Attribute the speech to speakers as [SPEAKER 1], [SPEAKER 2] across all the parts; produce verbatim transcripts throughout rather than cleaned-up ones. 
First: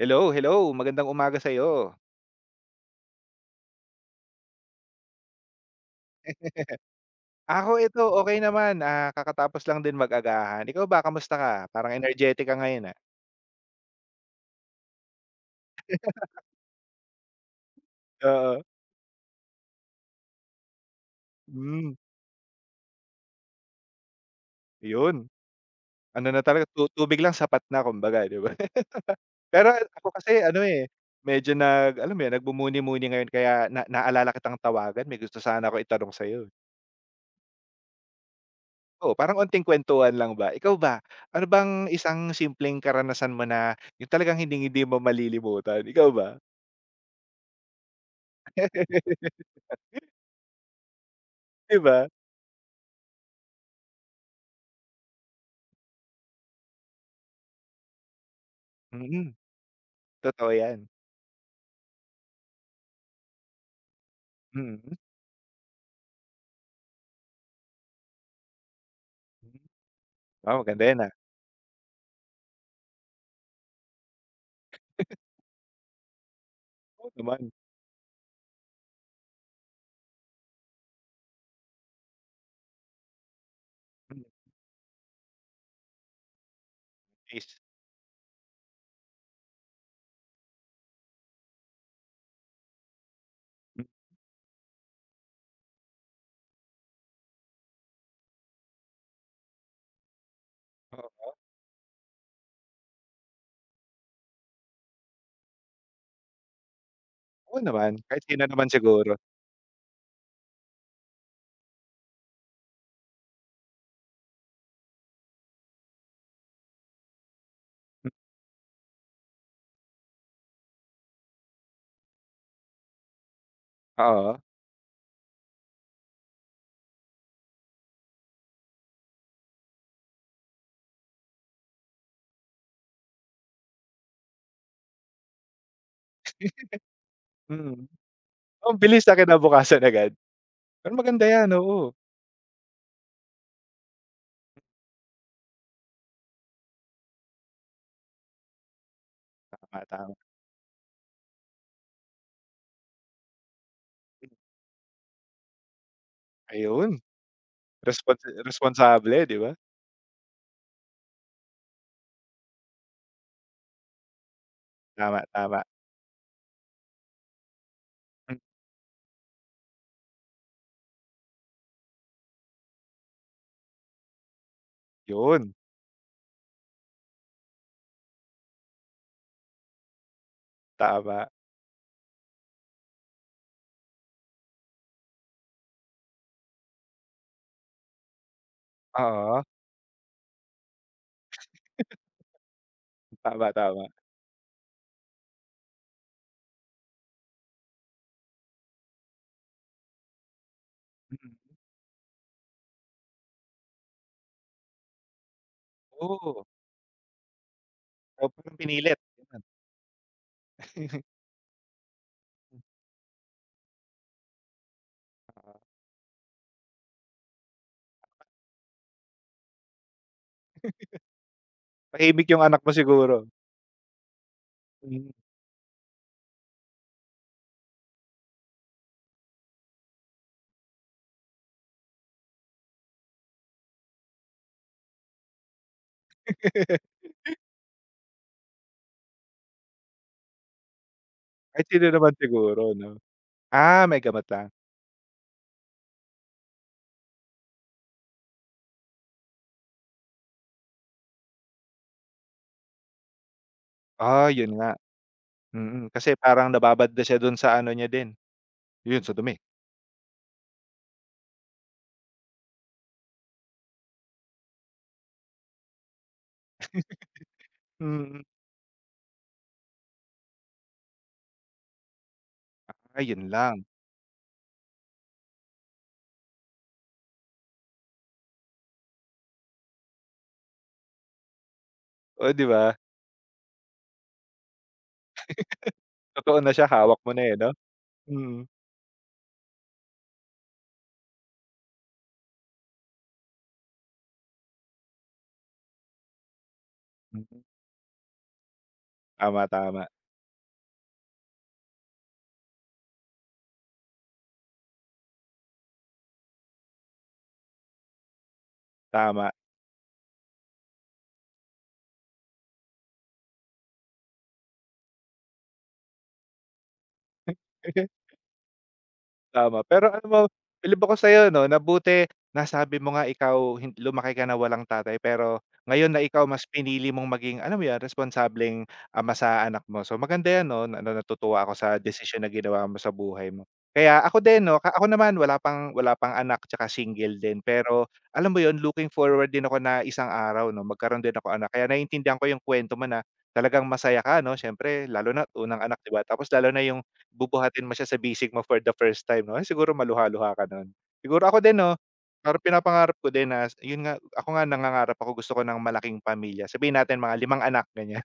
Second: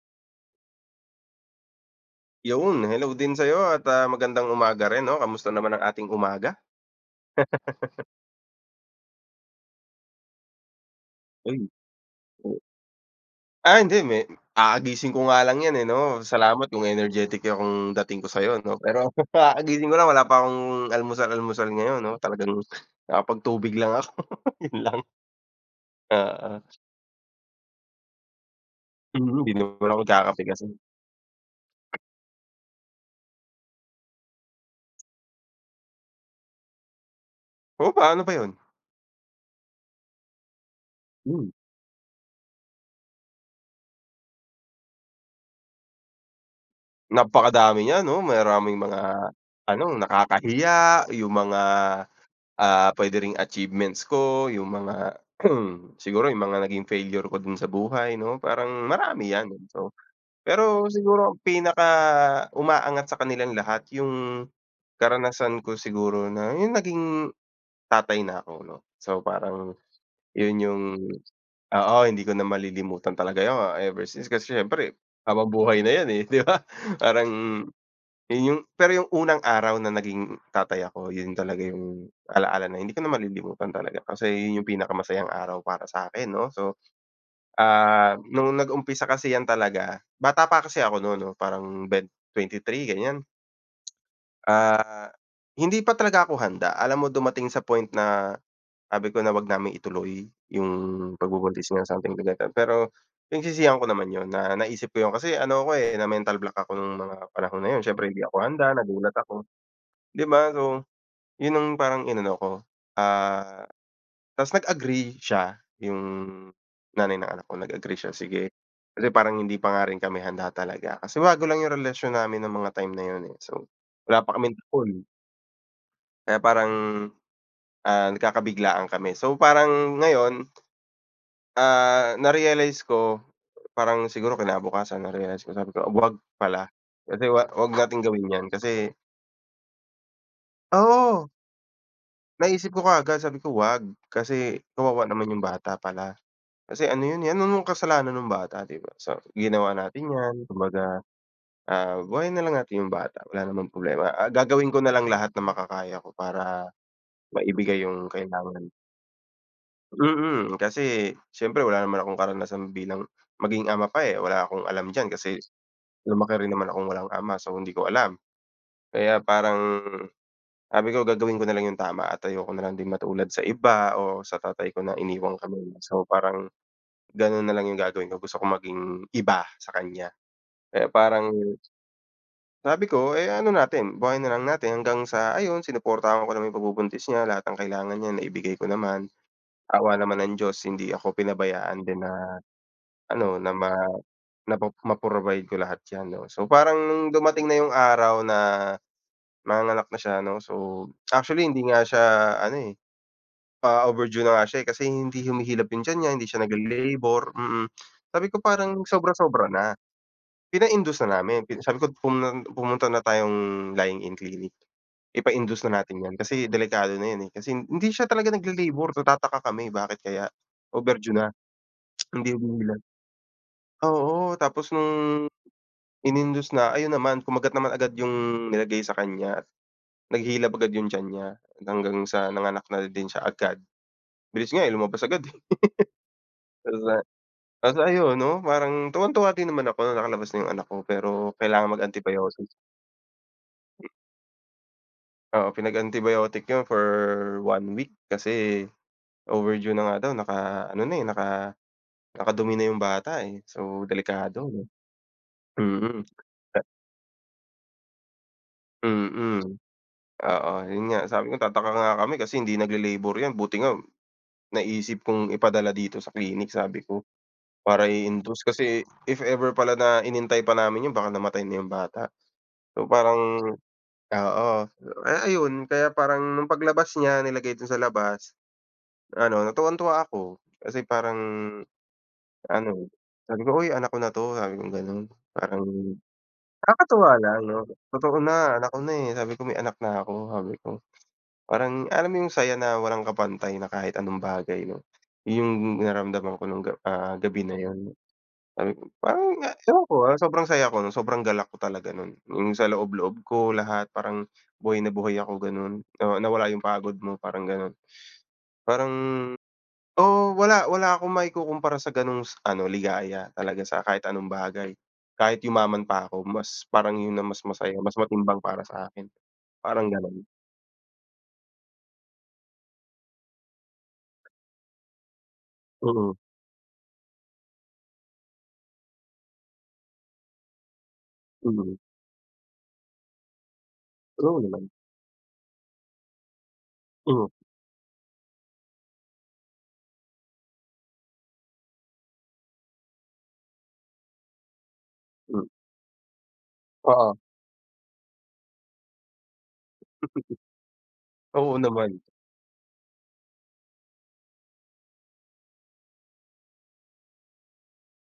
[SPEAKER 1] Hello, hello. Magandang umaga sa iyo.
[SPEAKER 2] Yun, hello din sa'yo at, ah, magandang umaga rin 'no, kamusta naman ang ating umaga?
[SPEAKER 1] Ako ito, okay naman, ah, kakatapos lang din mag-agahan. Ikaw ba, kamusta ka?
[SPEAKER 2] Uy,
[SPEAKER 1] Parang energetic ka
[SPEAKER 2] o
[SPEAKER 1] ngayon, ah.
[SPEAKER 2] ah, hindi me kakagising ko nga lang 'yan, eh, 'no. Salamat kung energetic akong dating ko
[SPEAKER 1] Oo,
[SPEAKER 2] sa'yo 'no, pero kakagising ko lang wala pa akong almusal-almusal
[SPEAKER 1] hmm,
[SPEAKER 2] ngayon 'no, talagang nakapagtubig lang ako, yun lang.
[SPEAKER 1] yun. Ano na
[SPEAKER 2] Oo,
[SPEAKER 1] talaga, tu tubig lang sapat na kumbaga, 'di ba?
[SPEAKER 2] mm, 'di
[SPEAKER 1] Pero
[SPEAKER 2] naman ako
[SPEAKER 1] ako kasi
[SPEAKER 2] nagkakape
[SPEAKER 1] ano,
[SPEAKER 2] kasi.
[SPEAKER 1] eh, medyo nag alam mo yun, nagbumuni muni ngayon kaya na naalala kitang tawagan, may gusto sana ako itanong sa'yo, eh.
[SPEAKER 2] Oo, paano pa yun?
[SPEAKER 1] Oo, parang onting kwentuhan lang ba. Ikaw ba, ano
[SPEAKER 2] Hmm,
[SPEAKER 1] bang isang simpleng karanasan mo na yung talagang hindi hindi mo malilimutan? Ikaw ba?
[SPEAKER 2] napakadami niya 'no, maraming mga ano, nakakahiya, yung mga
[SPEAKER 1] 'Di ba?
[SPEAKER 2] Ah, puwede ring achievements ko, yung mga siguro yung mga naging failure ko din sa buhay 'no, parang marami
[SPEAKER 1] Mm,
[SPEAKER 2] 'yan. Eh. So,
[SPEAKER 1] totoo yan.
[SPEAKER 2] pero siguro ang pinaka-umaangat sa kanilang lahat yung
[SPEAKER 1] Mm.
[SPEAKER 2] karanasan ko siguro na yung naging tatay na ako 'no. So,
[SPEAKER 1] Hmm.
[SPEAKER 2] parang yun
[SPEAKER 1] Ah,
[SPEAKER 2] yung
[SPEAKER 1] maganda yan, ah.
[SPEAKER 2] oo, hindi ko na malilimutan talaga yun ever since kasi siyempre habang buhay na yan, eh, 'di ba?
[SPEAKER 1] Oo
[SPEAKER 2] Parang
[SPEAKER 1] naman.
[SPEAKER 2] yun yung pero yung unang araw na naging tatay ako yun talaga yung ala-ala na hindi ko na malilimutan talaga
[SPEAKER 1] Hmm,
[SPEAKER 2] kasi yun yung pinakamasayang araw para sa'kin 'no. So,
[SPEAKER 1] nice.
[SPEAKER 2] ah, nung nag-umpisa kasi yan talaga bata pa kasi ako nun 'no parang ben twenty three ganyan.
[SPEAKER 1] Hmm,
[SPEAKER 2] Ah, Hindi pa talaga ako handa alam mo dumating sa point na sabi ko na wag naming ituloy yung
[SPEAKER 1] oo.
[SPEAKER 2] pagbubuntis niya something to that pero pinagsisihan ko naman yun na naisip ko yun kasi ano ako, eh, na mental block ako nung mga
[SPEAKER 1] Oo
[SPEAKER 2] panahon na yun
[SPEAKER 1] naman,
[SPEAKER 2] siyempre hindi
[SPEAKER 1] kahit
[SPEAKER 2] ako
[SPEAKER 1] sino naman
[SPEAKER 2] handa,
[SPEAKER 1] siguro.
[SPEAKER 2] nagulat ako. 'Di ba? So, 'yun ang parang inano ko, ah, ta's nag-agree siya, yung nanay ng anak ko nag-agree
[SPEAKER 1] Hmm,
[SPEAKER 2] siya, sige. Kasi parang hindi pa nga rin kami handa talaga, kasi bago lang yung relasyon namin ng mga time na 'yun, eh. So, wala pa
[SPEAKER 1] oo.
[SPEAKER 2] kaming taon, kaya parang, ah, nagkakabiglaan kami. So, parang ngayon, ah, na-realize ko, parang siguro kinabukasan na-realize ko, sabi ko, "Huwag pala, kasi wa huwag
[SPEAKER 1] Mm.
[SPEAKER 2] nating gawin 'yan."
[SPEAKER 1] Oh, Ang
[SPEAKER 2] Kasi
[SPEAKER 1] bilis, ah, kinabukasan agad. Pero maganda
[SPEAKER 2] oo,
[SPEAKER 1] yan, oo.
[SPEAKER 2] Naisip ko kaagad sabi ko, "Wag." Kasi kawawa naman yung bata pala. Kasi ano yun, eh, ano namang kasalanan nung bata, 'di ba? So, ginawa
[SPEAKER 1] Tama,
[SPEAKER 2] natin
[SPEAKER 1] tama.
[SPEAKER 2] 'yan kumbaga, ah, buhayin na lang natin yung bata, wala namang problema. Ah, gagawin ko na lang lahat na makakaya ko para
[SPEAKER 1] Ayun,
[SPEAKER 2] maibigay yung
[SPEAKER 1] responsi
[SPEAKER 2] kailangan.
[SPEAKER 1] responsable, 'di ba?
[SPEAKER 2] Mm, kasi siyempre wala naman akong karanasan bilang maging ama pa, eh, wala akong alam diyan
[SPEAKER 1] Tama,
[SPEAKER 2] kasi
[SPEAKER 1] tama.
[SPEAKER 2] lumaki rin naman akong walang ama, so hindi ko alam.
[SPEAKER 1] Hmm,
[SPEAKER 2] Kaya parang Sabi ko gagawin ko na lang yung tama at ayoko na lang din matulad sa iba o sa tatay ko na iniwan
[SPEAKER 1] yun,
[SPEAKER 2] kami. So, parang gano'n na lang yung gagawin ko, gusto ko maging iba sa kanya. Kaya
[SPEAKER 1] tama.
[SPEAKER 2] parang sabi ko, eh, ano natin, buhayin na lang natin hanggang sa ayun sinuportahan ko naman yung pagbubuntis niya, lahat ng kailangan niya naibigay ko naman.
[SPEAKER 1] Oo,
[SPEAKER 2] Awa naman ng Diyos hindi ako pinabayaan din na ano,
[SPEAKER 1] tama,
[SPEAKER 2] na ma
[SPEAKER 1] tama.
[SPEAKER 2] napo ma-provide ko lahat 'yan 'no. So, parang nung dumating na yung araw na manganganak na siya 'no, so actually
[SPEAKER 1] Mm,
[SPEAKER 2] hindi nga siya ano, eh, Ah, overdue na nga siya, eh, kasi hindi humihilab yung tiyan niya, hindi siya
[SPEAKER 1] oo.
[SPEAKER 2] nagle-labor, mm. Sabi
[SPEAKER 1] Huwag
[SPEAKER 2] ko
[SPEAKER 1] mong
[SPEAKER 2] parang
[SPEAKER 1] pinilit, ganun.
[SPEAKER 2] sobra-sobra na, pina-induce na namin, pi sabi ko pumu pumunta na tayong lying-in clinic,
[SPEAKER 1] Oo,
[SPEAKER 2] ipa-induce na natin 'yan kasi delikado na 'yan, eh, kasi hindi siya talaga nagle-labor, nagtataka kami bakit kaya, overdue na,
[SPEAKER 1] tahimik
[SPEAKER 2] hindi
[SPEAKER 1] yung anak mo
[SPEAKER 2] humihilab.
[SPEAKER 1] siguro.
[SPEAKER 2] Oo, tapos
[SPEAKER 1] Hmm.
[SPEAKER 2] nung in-induce na ayun naman kumagat naman agad yung nilagay sa kanya at naghilab agad yung tiyan niya, hanggang sa nanganak na din siya agad. Bilis nga, eh, lumabas agad, eh. Tas, ah Tapos ayun 'no, parang tuwang-tuwa din naman ako na nakalabas na yung anak ko, pero
[SPEAKER 1] Kahit
[SPEAKER 2] kailangan
[SPEAKER 1] sino naman
[SPEAKER 2] mag-antibiotic.
[SPEAKER 1] siguro, 'no? Ah, may gamot lang.
[SPEAKER 2] Oo, pinag-antibiotic yun for one week kasi overdue na nga daw, naka-ano na, eh, naka nakadumi na yung bata, eh. So,
[SPEAKER 1] Ah,
[SPEAKER 2] delikado
[SPEAKER 1] yun
[SPEAKER 2] 'no.
[SPEAKER 1] nga. Mm,
[SPEAKER 2] Mm,
[SPEAKER 1] kasi parang
[SPEAKER 2] ta
[SPEAKER 1] nababad na siya dun sa ano niya din, yun sa dumi.
[SPEAKER 2] mm. Oo, yun nga sabi ko tataka nga kami kasi hindi nagle-labor yan, buti nga naisip kong ipadala dito sa clinic sabi ko, para
[SPEAKER 1] Mm,
[SPEAKER 2] i-induce kasi if ever pala na inintay pa namin yun baka namatay na yung bata. So,
[SPEAKER 1] ayun
[SPEAKER 2] parang
[SPEAKER 1] lang,
[SPEAKER 2] Oo, ay ayun kaya parang nung paglabas niya nilagay dun sa labas, ano natuwang-tuwa ako kasi parang
[SPEAKER 1] oh, 'di
[SPEAKER 2] ano,
[SPEAKER 1] ba?
[SPEAKER 2] sabi ko, "Uy anak ko na 'to," sabi kong gano'n. Parang
[SPEAKER 1] Totoo na siya hawak mo
[SPEAKER 2] nakakatuwa
[SPEAKER 1] na, eh,
[SPEAKER 2] lang
[SPEAKER 1] 'no?
[SPEAKER 2] 'no, "Totoo
[SPEAKER 1] Mm,
[SPEAKER 2] na anak ko na, eh," sabi ko, "May anak na ako," sabi ko. Parang alam mo yung saya na walang kapantay na kahit anong bagay 'no, yun yung naramdaman ko nung ga ah,
[SPEAKER 1] mm,
[SPEAKER 2] gabi na yun. Sabi ko parang
[SPEAKER 1] tama,
[SPEAKER 2] nga ewan
[SPEAKER 1] tama,
[SPEAKER 2] ko, ah, sobrang saya ko nun, sobrang galak ko talaga nun. Yung sa loob-loob ko lahat parang buhay na buhay ako ganun, na nawala yung pagod mo parang ganun. Parang
[SPEAKER 1] tama.
[SPEAKER 2] oo, wala wala akong maikukumpara sa ganung s ano ligaya talaga sa kahit anong bagay. Kahit yumaman pa ako mas parang yun ang mas masaya, mas matimbang para sa akin,
[SPEAKER 1] Tama,
[SPEAKER 2] parang
[SPEAKER 1] pero alam mo,
[SPEAKER 2] ganun.
[SPEAKER 1] bilib ako sa'yo 'no, na buti nasabi mo nga ikaw hin lumaki ka na walang tatay, pero ngayon na
[SPEAKER 2] Mm,
[SPEAKER 1] ikaw mas pinili mong maging, alam mo 'yun, responsableng ama sa anak mo. So maganda 'yan 'no, na na- natutuwa ako
[SPEAKER 2] mm.
[SPEAKER 1] sa desisyon na ginawa mo sa buhay mo. Kaya ako
[SPEAKER 2] Oo
[SPEAKER 1] din 'no,
[SPEAKER 2] naman,
[SPEAKER 1] ka ako naman wala pang wala pang anak tsaka single
[SPEAKER 2] mm,
[SPEAKER 1] din, pero alam mo yon looking forward din ako na isang araw 'no, magkaroon din ako anak. Kaya naiintindihan ko yung kwento mo na talagang masaya ka 'no, siyempre lalo na
[SPEAKER 2] hmm,
[SPEAKER 1] unang anak 'di ba, tapos lalo na yung
[SPEAKER 2] oo.
[SPEAKER 1] bubuhatin mo siya sa bisig mo for the first time 'no, ay siguro maluha-luha ka nun. Siguro ako
[SPEAKER 2] Oo
[SPEAKER 1] din 'no,
[SPEAKER 2] naman.
[SPEAKER 1] parang pinapangarap ko din na yun nga, ako nga nangangarap ako gusto ko ng malaking pamilya, sabihin natin mga limang anak, ganyan.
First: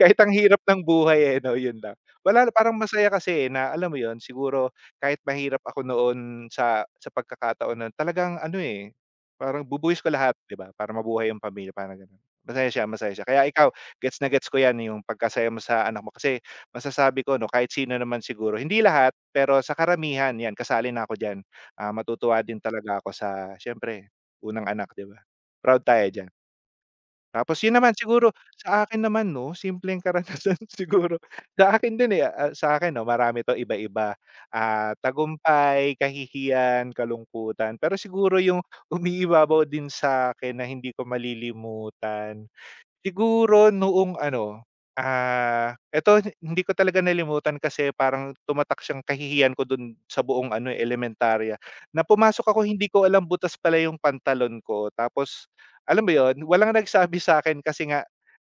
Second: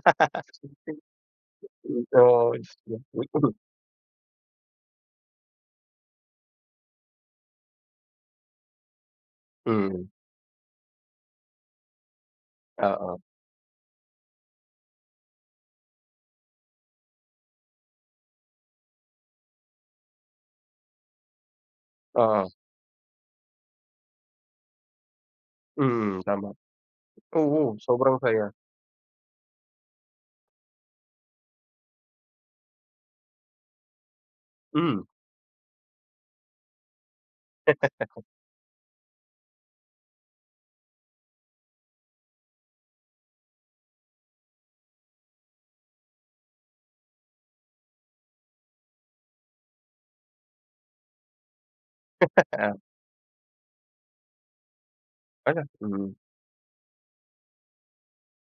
[SPEAKER 1] Kahit ang hirap ng buhay eh, 'no, yun lang. Wala
[SPEAKER 2] Oo.
[SPEAKER 1] parang masaya kasi, eh, na alam mo yun, siguro kahit mahirap ako noon sa sa pagkakataon na talagang ano, eh, parang bubuhis ko
[SPEAKER 2] Mm,
[SPEAKER 1] lahat, 'di ba, para mabuhay yung pamilya, parang gano'n. Masaya siya, masaya
[SPEAKER 2] oo.
[SPEAKER 1] siya. Kaya ikaw, gets na gets ko 'yan, yung pagkasaya mo sa anak mo kasi masasabi ko 'no, kahit sino naman siguro, hindi lahat, pero sa karamihan 'yan, kasali na ako diyan. Ah, matutuwa
[SPEAKER 2] Oo.
[SPEAKER 1] din talaga ako sa siyempre unang anak, 'di ba? Proud tayo
[SPEAKER 2] Mm,
[SPEAKER 1] diyan.
[SPEAKER 2] tama.
[SPEAKER 1] Tapos yun
[SPEAKER 2] Oo,
[SPEAKER 1] naman
[SPEAKER 2] sobrang
[SPEAKER 1] siguro
[SPEAKER 2] saya.
[SPEAKER 1] sa akin naman 'no, simpleng karanasan siguro sa akin din, eh, ah, sa akin 'no marami 'to iba-iba, ah,
[SPEAKER 2] Hmm,
[SPEAKER 1] tagumpay, kahihiyan, kalungkutan. Pero siguro yung umiibabaw din sa akin na hindi ko malilimutan. Siguro noong ano, ah, eto hindi ko talaga nalimutan kasi parang tumatak siyang kahihiyan ko dun sa buong ano, eh, elementarya, na pumasok ako
[SPEAKER 2] kaya
[SPEAKER 1] hindi ko alam butas pala yung pantalon ko tapos
[SPEAKER 2] pala,
[SPEAKER 1] alam mo
[SPEAKER 2] mm,
[SPEAKER 1] yon, walang nagsabi sa akin kasi nga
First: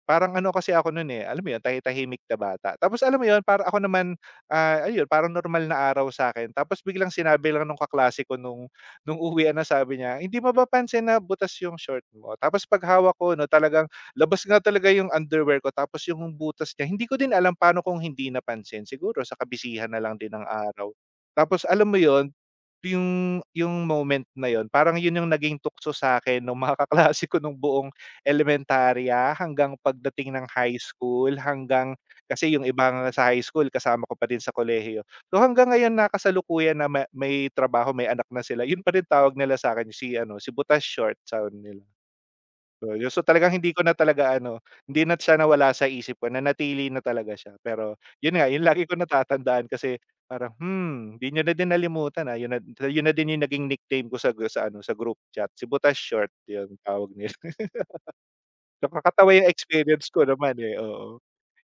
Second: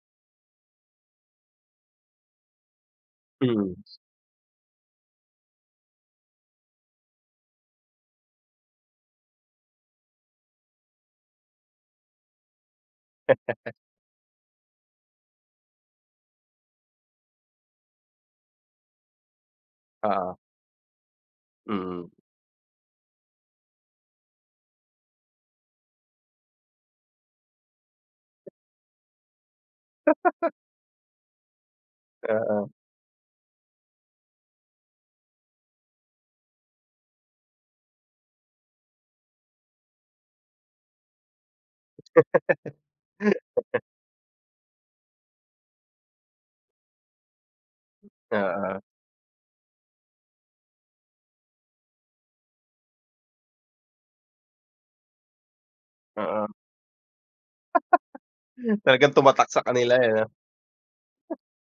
[SPEAKER 1] Parang ano kasi ako nun, eh, alam mo yun tahi-tahimik na bata. Tapos alam mo yun para
[SPEAKER 2] mm,
[SPEAKER 1] ako naman, ah, ayun parang normal na araw sa akin Tapos biglang sinabi lang nung kaklase ko nung nung uwi na sabi niya, "Hindi mo ba pansin na butas yung short mo?" Tapos pag ko 'no talagang labas nga talaga yung underwear ko tapos yung butas niya hindi ko din alam paano kung hindi napansin. Siguro sa kabisihan na lang din
[SPEAKER 2] oo,
[SPEAKER 1] ng araw. Tapos alam mo
[SPEAKER 2] mm,
[SPEAKER 1] yun, yung yung moment na yon parang yun yung naging tukso sa akin nung mga kaklase ko nung buong elementarya hanggang pagdating ng high school, hanggang kasi yung
[SPEAKER 2] oo,
[SPEAKER 1] iba nga sa high school kasama ko pa din sa kolehiyo. So hanggang ngayon na kasalukuyan na ma may trabaho, may anak na sila, yun pa rin tawag nila sa sa'kin si ano, si butas short sound nila. So yun, so talagang hindi ko na talaga ano, hindi na siya nawala sa isip ko, nanatili na talaga siya. Pero yun nga, yung
[SPEAKER 2] oo,
[SPEAKER 1] lagi ko natatandaan kasi parang, "Hmm, di niyo na din nalimutan, ah." Yun na yun na din yung naging nickname ko sa sa ano, sa group chat, si butas short,
[SPEAKER 2] oo.
[SPEAKER 1] yun tawag nila.
[SPEAKER 2] Talagang
[SPEAKER 1] Nakakatawa
[SPEAKER 2] tumatak
[SPEAKER 1] yung
[SPEAKER 2] sa kanila,
[SPEAKER 1] experience
[SPEAKER 2] eh,
[SPEAKER 1] ko
[SPEAKER 2] 'no?
[SPEAKER 1] naman, eh, oo,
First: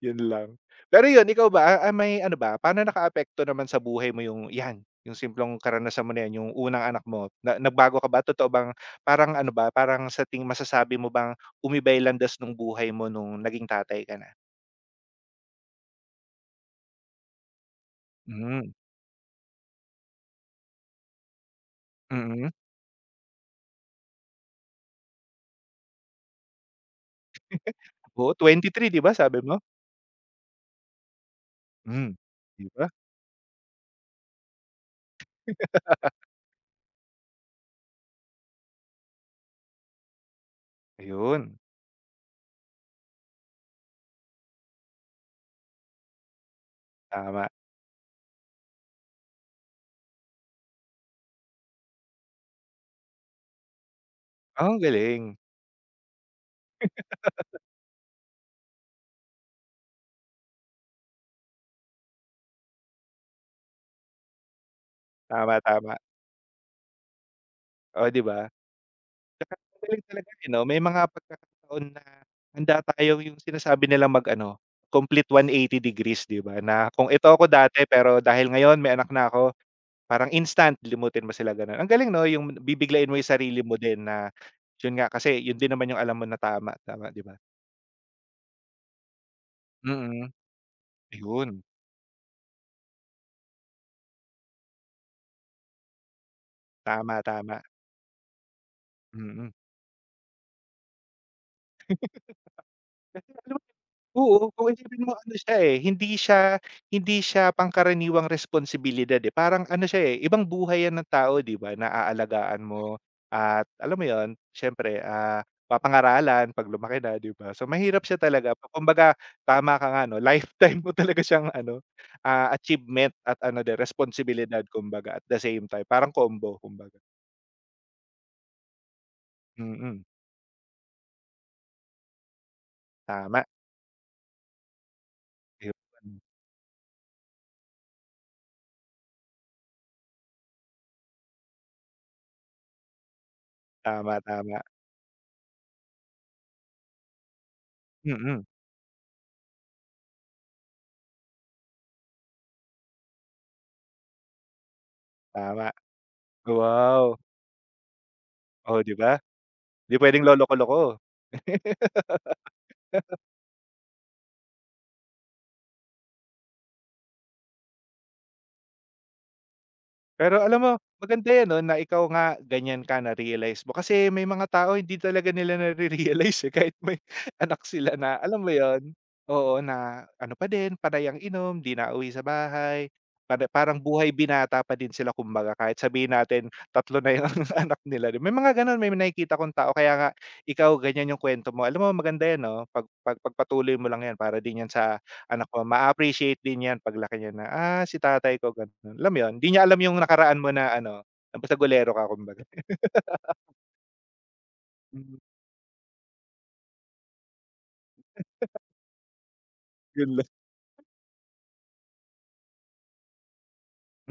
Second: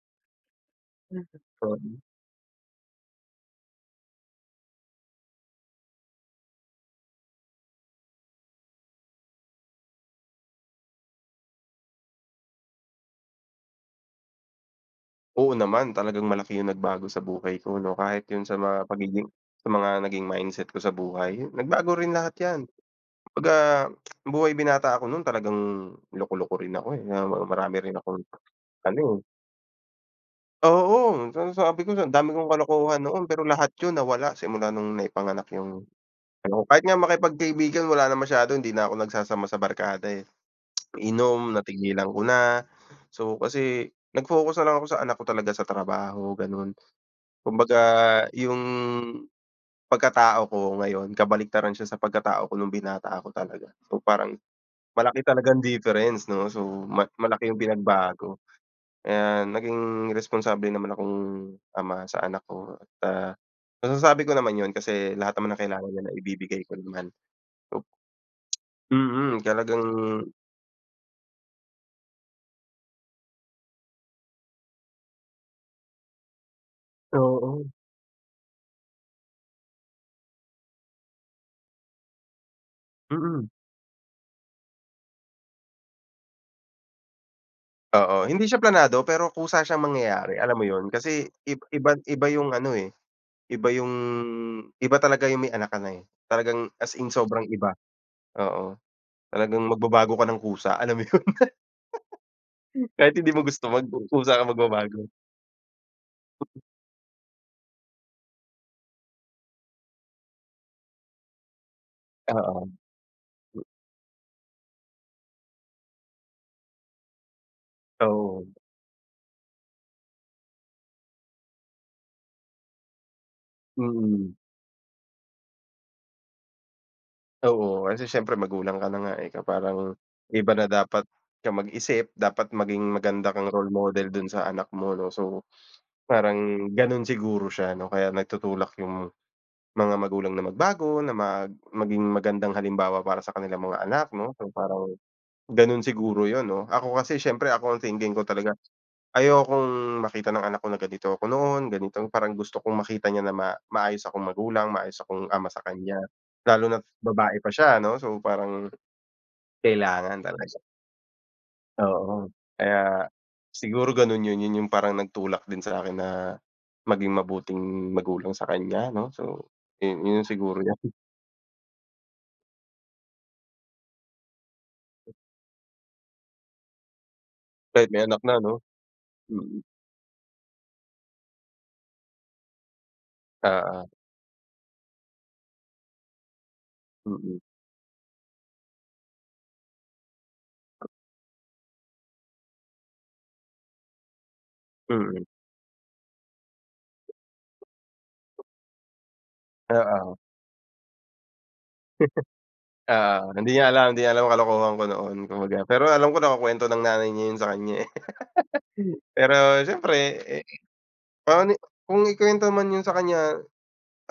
[SPEAKER 1] yun lang. Pero yun, ikaw ba, ah, ah,
[SPEAKER 2] Mm.
[SPEAKER 1] may ano ba, paano nakaapekto naman sa buhay mo yung 'yan, yung simpleng karanasan mo na 'yan, yung unang anak mo? Na nagbago ka ba? Totoo bang parang ano ba, parang sa tingin masasabi mo bang umiba'y landas nung buhay mo nung naging tatay ka na?
[SPEAKER 2] Oo naman, talagang malaki yung nagbago sa buhay ko 'no, kahit yun sa
[SPEAKER 1] Hmm,
[SPEAKER 2] mga pagiging sa mga naging mindset ko sa buhay, nagbago rin lahat
[SPEAKER 1] mm.
[SPEAKER 2] 'yan. Kumbaga, buhay binata ako nun talagang loko-loko rin ako, eh, na marami rin akong
[SPEAKER 1] Oo, twenty three 'di
[SPEAKER 2] ano,
[SPEAKER 1] ba
[SPEAKER 2] eh
[SPEAKER 1] sabi mo?
[SPEAKER 2] Oo, sa sabi ko
[SPEAKER 1] Hmm,
[SPEAKER 2] ang dami kong
[SPEAKER 1] 'di ba?
[SPEAKER 2] kalokohan noon pero lahat yun nawala simula nung naipanganak yung ano ko. Kahit nga makipagkaibigan wala na masyado hindi na ako nagsasama sa barkada, eh. Inom
[SPEAKER 1] Ayun,
[SPEAKER 2] napigilan ko na. So, kasi nag-focus na lang ako sa anak ko talaga sa trabaho ganon,
[SPEAKER 1] tama.
[SPEAKER 2] Kumbaga yung pagkatao ko ngayon kabaliktaran siya sa pagkatao ko nung binata ako talaga. So, parang
[SPEAKER 1] Oh, ang
[SPEAKER 2] malaki
[SPEAKER 1] galing.
[SPEAKER 2] talagang difference 'no, so ma malaki yung pinagbago. Kaya naging responsable naman akong ama sa anak ko at, ah, masasabi ko naman 'yun kasi lahat naman ng
[SPEAKER 1] Tama,
[SPEAKER 2] kailangan
[SPEAKER 1] tama.
[SPEAKER 2] niya naibibigay ko naman. Op
[SPEAKER 1] Oh, 'di ba?
[SPEAKER 2] mm,
[SPEAKER 1] Tsaka ang
[SPEAKER 2] talagang
[SPEAKER 1] galing talaga, eh, 'no? May mga pagkakataon na handa tayo yung sinasabi nilang mag-ano, complete one eighty degrees, 'di ba? Na kung ito ako
[SPEAKER 2] oo,
[SPEAKER 1] dati, pero dahil ngayon may anak na ako, parang instant limutin mo sila, gano'n. Ang galing 'no, yung bibiglain mo yung
[SPEAKER 2] mm.
[SPEAKER 1] sarili mo din na yun nga, kasi yun din naman yung alam mo na tama, tama, 'di ba?
[SPEAKER 2] Oo, hindi siya planado pero kusa siyang
[SPEAKER 1] Mm,
[SPEAKER 2] mangyayari, alam mo 'yun? Kasi ib
[SPEAKER 1] ayun.
[SPEAKER 2] iba iba yung ano, eh, iba yung iba talaga yung may anak ka na, eh. Talagang as in
[SPEAKER 1] Tama,
[SPEAKER 2] sobrang
[SPEAKER 1] tama,
[SPEAKER 2] iba, oo.
[SPEAKER 1] mm.
[SPEAKER 2] Talagang magbabago ka ng kusa, alam mo 'yun? Kahit
[SPEAKER 1] Kasi
[SPEAKER 2] hindi mo
[SPEAKER 1] alam mo
[SPEAKER 2] gusto mag kusa ka
[SPEAKER 1] Oo, kung
[SPEAKER 2] magbabago.
[SPEAKER 1] isipin mo ano siya, eh, hindi siya hindi siya pangkaraniwang responsibilidad, eh, parang ano siya, eh, ibang buhay 'yan ng tao 'di ba, na aalagaan
[SPEAKER 2] Oo,
[SPEAKER 1] mo at alam mo yon. siyempre, ah, papangaralan 'pag lumaki na 'di ba. So, mahirap siya
[SPEAKER 2] oo,
[SPEAKER 1] talaga kumbaga tama ka nga 'no, lifetime mo talaga siyang ano, ah, achievement at ano de
[SPEAKER 2] mm.
[SPEAKER 1] responsibilidad kumbaga at the same time, parang combo kumbaga.
[SPEAKER 2] Oo, kasi siyempre magulang ka na nga, eh, ka parang
[SPEAKER 1] Mm,
[SPEAKER 2] iba na dapat ka mag-isip, dapat maging maganda
[SPEAKER 1] tama,
[SPEAKER 2] kang role model dun sa anak mo 'no. So,
[SPEAKER 1] ayun.
[SPEAKER 2] parang ganun siguro siya 'no, kaya nagtutulak yung mga magulang na magbago, na mag maging magandang halimbawa para sa kanilang mga anak
[SPEAKER 1] Tama,
[SPEAKER 2] 'no. So,
[SPEAKER 1] tama.
[SPEAKER 2] parang ganun siguro yun 'no. Ako kasi siyempre ako ang thinking ko
[SPEAKER 1] Mm,
[SPEAKER 2] talaga, ayokong makita ng anak ko na ganito ako noon, ganito parang gusto kong makita niya na ma maayos akong magulang, maayos akong ama sa
[SPEAKER 1] tama.
[SPEAKER 2] kanya, lalo na't
[SPEAKER 1] Wow,
[SPEAKER 2] babae pa siya 'no. So, parang
[SPEAKER 1] oh 'di ba? Di
[SPEAKER 2] kailangan
[SPEAKER 1] puwedeng
[SPEAKER 2] talaga.
[SPEAKER 1] loloko-loko.
[SPEAKER 2] Oo. Kaya siguro gano'n 'yun, 'yun yung parang nagtulak din sa'kin na maging mabuting magulang sa kanya 'no. So, yun yun
[SPEAKER 1] Pero alam
[SPEAKER 2] siguro
[SPEAKER 1] mo,
[SPEAKER 2] 'yan
[SPEAKER 1] maganda 'yan 'no, na ikaw nga ganyan ka na-realize mo. Kasi may mga tao hindi talaga nila na realize eh, kahit may anak
[SPEAKER 2] kahit
[SPEAKER 1] sila
[SPEAKER 2] may
[SPEAKER 1] na
[SPEAKER 2] anak na
[SPEAKER 1] alam mo
[SPEAKER 2] 'no.
[SPEAKER 1] yon Oo,
[SPEAKER 2] Mm,
[SPEAKER 1] na ano pa din, panay ang inom, 'di nauwi sa bahay, para parang
[SPEAKER 2] oo,
[SPEAKER 1] buhay binata pa din sila kumbaga kahit sabihin natin tatlo na 'yung
[SPEAKER 2] mm,
[SPEAKER 1] anak nila, may mga gano'n, may nakikita akong tao. Kaya nga ikaw ganyan 'yung kwento mo. Alam mo maganda 'yan 'no, pag pag pagpatuloy mo lang 'yan para din 'yan sa
[SPEAKER 2] mm,
[SPEAKER 1] Anak ko ma appreciate din 'yan paglaki niya na, "Ah, si tatay ko ganun." Alam mo 'yun, hindi niya alam yung
[SPEAKER 2] oo,
[SPEAKER 1] nakaraan mo na ano, na basta bolero ka kumbaga.
[SPEAKER 2] oo. Hindi niya alam, hindi niya alam ang kalokohan ko noon
[SPEAKER 1] Hmm,
[SPEAKER 2] kumbaga. Pero alam ko nakukuwento ng nanay niya 'yun sa kanya, eh. Pero
[SPEAKER 1] 'yun
[SPEAKER 2] siyempre,
[SPEAKER 1] lang.
[SPEAKER 2] eh, paano kung ikuwento man 'yun sa kanya,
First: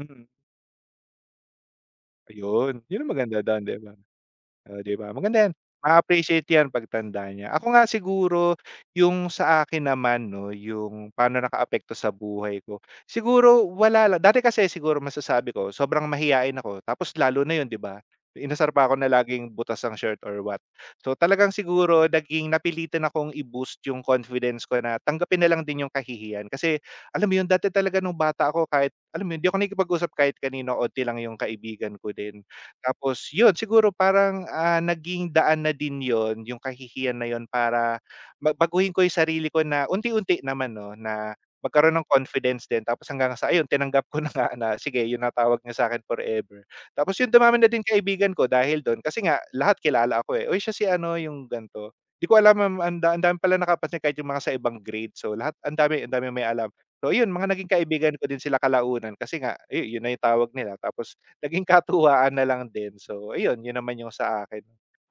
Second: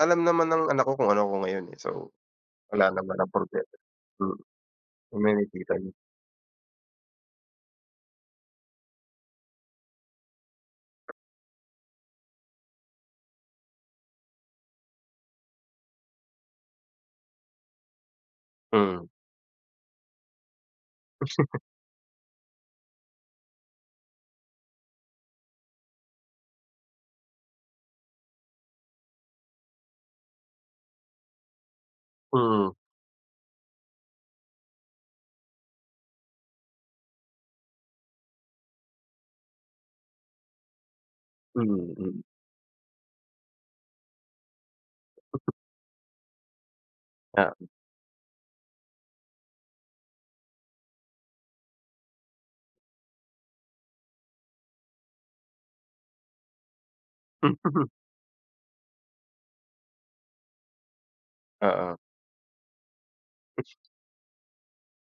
[SPEAKER 2] alam naman ng anak ko kung ano ako ngayon, eh. So,
[SPEAKER 1] ayun.
[SPEAKER 2] wala
[SPEAKER 1] 'Yun ang
[SPEAKER 2] naman ang
[SPEAKER 1] maganda do'n,
[SPEAKER 2] problema,
[SPEAKER 1] 'di ba?
[SPEAKER 2] mm,
[SPEAKER 1] Oh, 'di ba?
[SPEAKER 2] kung
[SPEAKER 1] Maganda 'yan,
[SPEAKER 2] niya.
[SPEAKER 1] ma-appreciate 'yan pagtanda niya. Ako nga siguro, yung sa akin naman 'no, yung paano nakaapekto sa buhay ko, siguro wala lang. Dati kasi siguro masasabi ko sobrang mahiyain ako tapos lalo na yun 'di ba? Inasar pa ako na
[SPEAKER 2] Mm,
[SPEAKER 1] laging butas ang shirt or what. So, talagang siguro naging napilitan akong i-boost yung confidence ko na tanggapin na lang din yung kahihiyan. Kasi alam mo yun, dati talaga nung bata ako kahit alam mo yun, 'di ako nakikipag-usap kahit kanino, onti lang yung kaibigan ko din.
[SPEAKER 2] mm.
[SPEAKER 1] Tapos yun siguro parang, ah, naging daan na din yon yung kahihiyan na yun para ba baguhin ko yung sarili ko na unti-unti naman 'no, na
[SPEAKER 2] Mm,
[SPEAKER 1] magkaroon ng
[SPEAKER 2] mm,
[SPEAKER 1] confidence din tapos hanggang sa ayun tinanggap ko na nga na sige yun ang tawag niya sa akin forever. Tapos yun
[SPEAKER 2] ah,
[SPEAKER 1] dumami na din kaibigan ko dahil dun kasi nga lahat kilala ako, eh, "Uy siya si ano yung gan'to." Di ko alam, um, ang da ang dami pala nakapansin kahit yung mga sa ibang grade. So lahat ang dami ang daming may alam. So yun mga naging kaibigan ko din sila kalaunan kasi nga, yu yun na yung tawag nila tapos Naging
[SPEAKER 2] oo,
[SPEAKER 1] katuwaan na lang din. So ayun, yun naman yung sa akin.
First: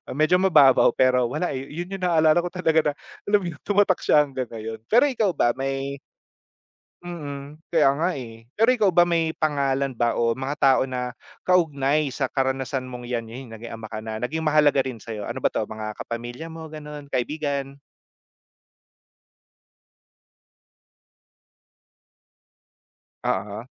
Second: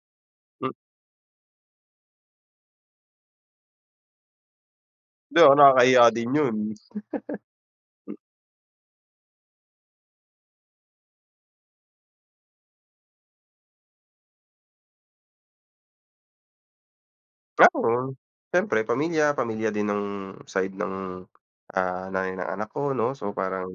[SPEAKER 1] Ah, medyo
[SPEAKER 2] hmm,
[SPEAKER 1] mababaw pero wala, eh, yun yung naalala ko talaga na alam mo yun, tumatak siya hanggang ngayon. Pero ikaw
[SPEAKER 2] 'di ba
[SPEAKER 1] ba may
[SPEAKER 2] nakakahiya din 'yun.
[SPEAKER 1] mm, kaya nga, eh. Pero ikaw ba may pangalan ba o mga tao na kaugnay sa karanasan mong 'yan, yun naging ama ka na, naging mahalaga rin sa'yo? Ano ba 'to, mga kapamilya mo gano'n, kaibigan?
[SPEAKER 2] Oo, siyempre pamilya, pamilya din ng side ng, ah, nanay ng anak ko 'no, so
[SPEAKER 1] Oo,
[SPEAKER 2] parang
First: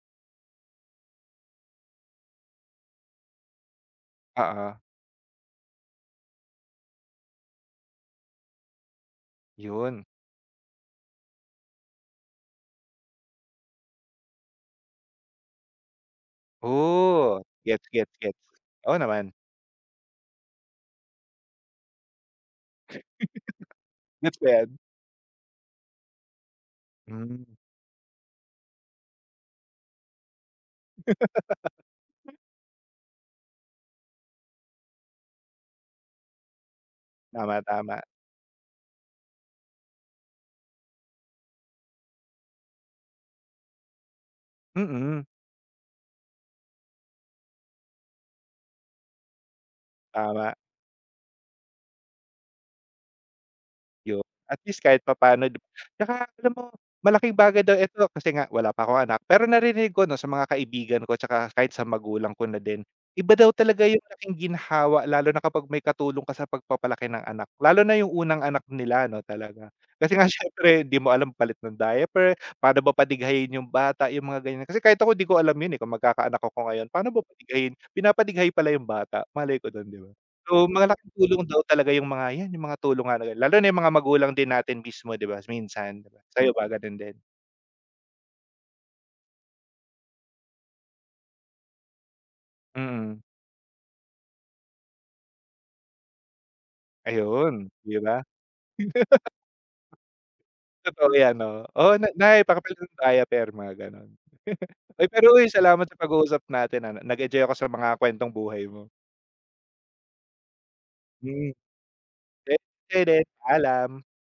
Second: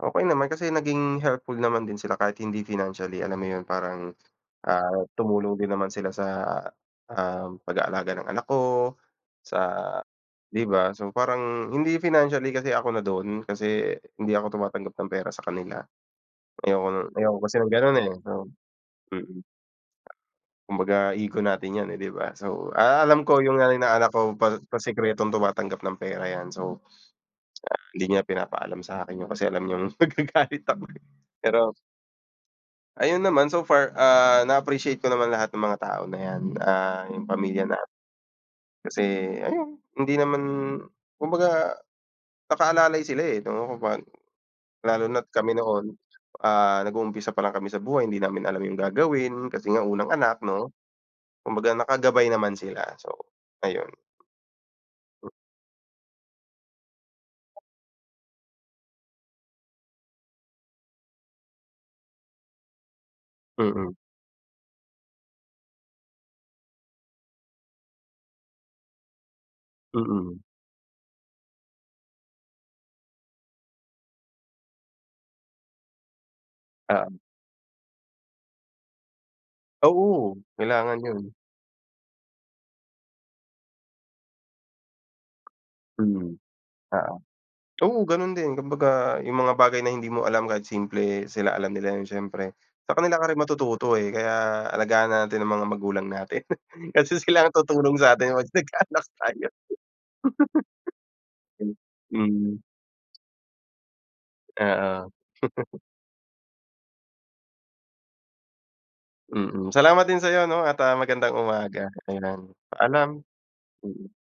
[SPEAKER 2] okey naman kasi naging helpful naman din sila kahit hindi financially, alam mo 'yun parang,
[SPEAKER 1] oo,
[SPEAKER 2] ah, tumulong din naman sila sa, um, pag-aalaga ng anak ko, sa
[SPEAKER 1] yun.
[SPEAKER 2] 'di ba? So parang hindi financially kasi ako na do'n, kasi hindi ako tumatanggap ng pera sa kanila, ayoko ayoko
[SPEAKER 1] Oh,
[SPEAKER 2] kasi ng
[SPEAKER 1] gets,
[SPEAKER 2] gano'n, eh,
[SPEAKER 1] gets,
[SPEAKER 2] so
[SPEAKER 1] gets. Oo naman.
[SPEAKER 2] mm. Kumbaga ego natin 'yan, eh, 'di ba? So, ah, alam ko yung nanay ng anak ko
[SPEAKER 1] Gets ko
[SPEAKER 2] pa
[SPEAKER 1] 'yan.
[SPEAKER 2] pasikretong tumatanggap ng pera 'yan. So,
[SPEAKER 1] Hmm.
[SPEAKER 2] hindi niya pinapaalam sa'kin 'yun kasi alam niyang magagalit ako, eh. Pero ayun naman, so far, ah, na-appreciate ko naman lahat ng mga tao na 'yan, ah, yung
[SPEAKER 1] Tama,
[SPEAKER 2] pamilya namin
[SPEAKER 1] tama.
[SPEAKER 2] kasi ayun, hindi naman kumbaga nakaalalay sila, eh, 'no, kapag lalo
[SPEAKER 1] Mm.
[SPEAKER 2] na't kami noon, ah, nag-uumpisa pa lang kami sa buhay, hindi namin alam yung gagawin kasi nga unang anak,
[SPEAKER 1] Tama,
[SPEAKER 2] 'no? Kumbaga nakagabay naman sila. So, ayun,
[SPEAKER 1] yun. At least kahit papaano 'di ba? Tsaka alam mo, malaking bagay daw ito kasi nga wala pa akong anak, pero naririnig ko 'no, sa mga kaibigan ko tsaka kahit sa magulang ko na din, iba daw talaga
[SPEAKER 2] mm.
[SPEAKER 1] yung laking ginhawa lalo na kapag may katulong ka sa pagpapalaki ng anak. Lalo na yung unang anak nila 'no, talaga. Kasi nga
[SPEAKER 2] Mm.
[SPEAKER 1] siyempre di mo alam palit ng diaper, paano ba padighayin yung bata, yung mga ganyan. Kasi kahit ako di ko alam yun, eh, kung magkakaanak ako ngayon, paano ba
[SPEAKER 2] Oo.
[SPEAKER 1] padighayin pinapadighay pala yung bata, malay ko dun 'di ba?
[SPEAKER 2] Oo,
[SPEAKER 1] So,
[SPEAKER 2] kailangan
[SPEAKER 1] malaking
[SPEAKER 2] 'yun.
[SPEAKER 1] tulong daw talaga yung mga 'yan, yung mga tulong nga na ganun, lalo na yung mga magulang din natin mismo 'di ba minsan, 'di ba?
[SPEAKER 2] Mm.
[SPEAKER 1] Sa'yo ba ganun
[SPEAKER 2] Oo.
[SPEAKER 1] din?
[SPEAKER 2] Oo, gano'n din kumbaga yung mga bagay na hindi mo alam kahit simple, sila alam nila 'yun siyempre. Sa kanila
[SPEAKER 1] Mm,
[SPEAKER 2] ka rin matututo, eh, kaya alagaan natin ang mga magulang natin. Kasi sila
[SPEAKER 1] ayun,
[SPEAKER 2] ang tutulong
[SPEAKER 1] 'di ba?
[SPEAKER 2] sa'tin once nagkaanak tayo.
[SPEAKER 1] Totoo 'yan, oo. "Oh, na Nay
[SPEAKER 2] Hmm.
[SPEAKER 1] pakipalit ng diaper," mga gano'n. Uy,
[SPEAKER 2] Oo,
[SPEAKER 1] pero uy, salamat sa pag-uusap natin, ah, nag-enjoy ako sa mga kuwentong buhay mo.
[SPEAKER 2] mm. mm. Salamat din sa'yo 'no at, ah, magandang
[SPEAKER 1] Hmm,
[SPEAKER 2] umaga, ayan.
[SPEAKER 1] same sa'yo
[SPEAKER 2] Paalam.
[SPEAKER 1] din, paalam.
[SPEAKER 2] Mm.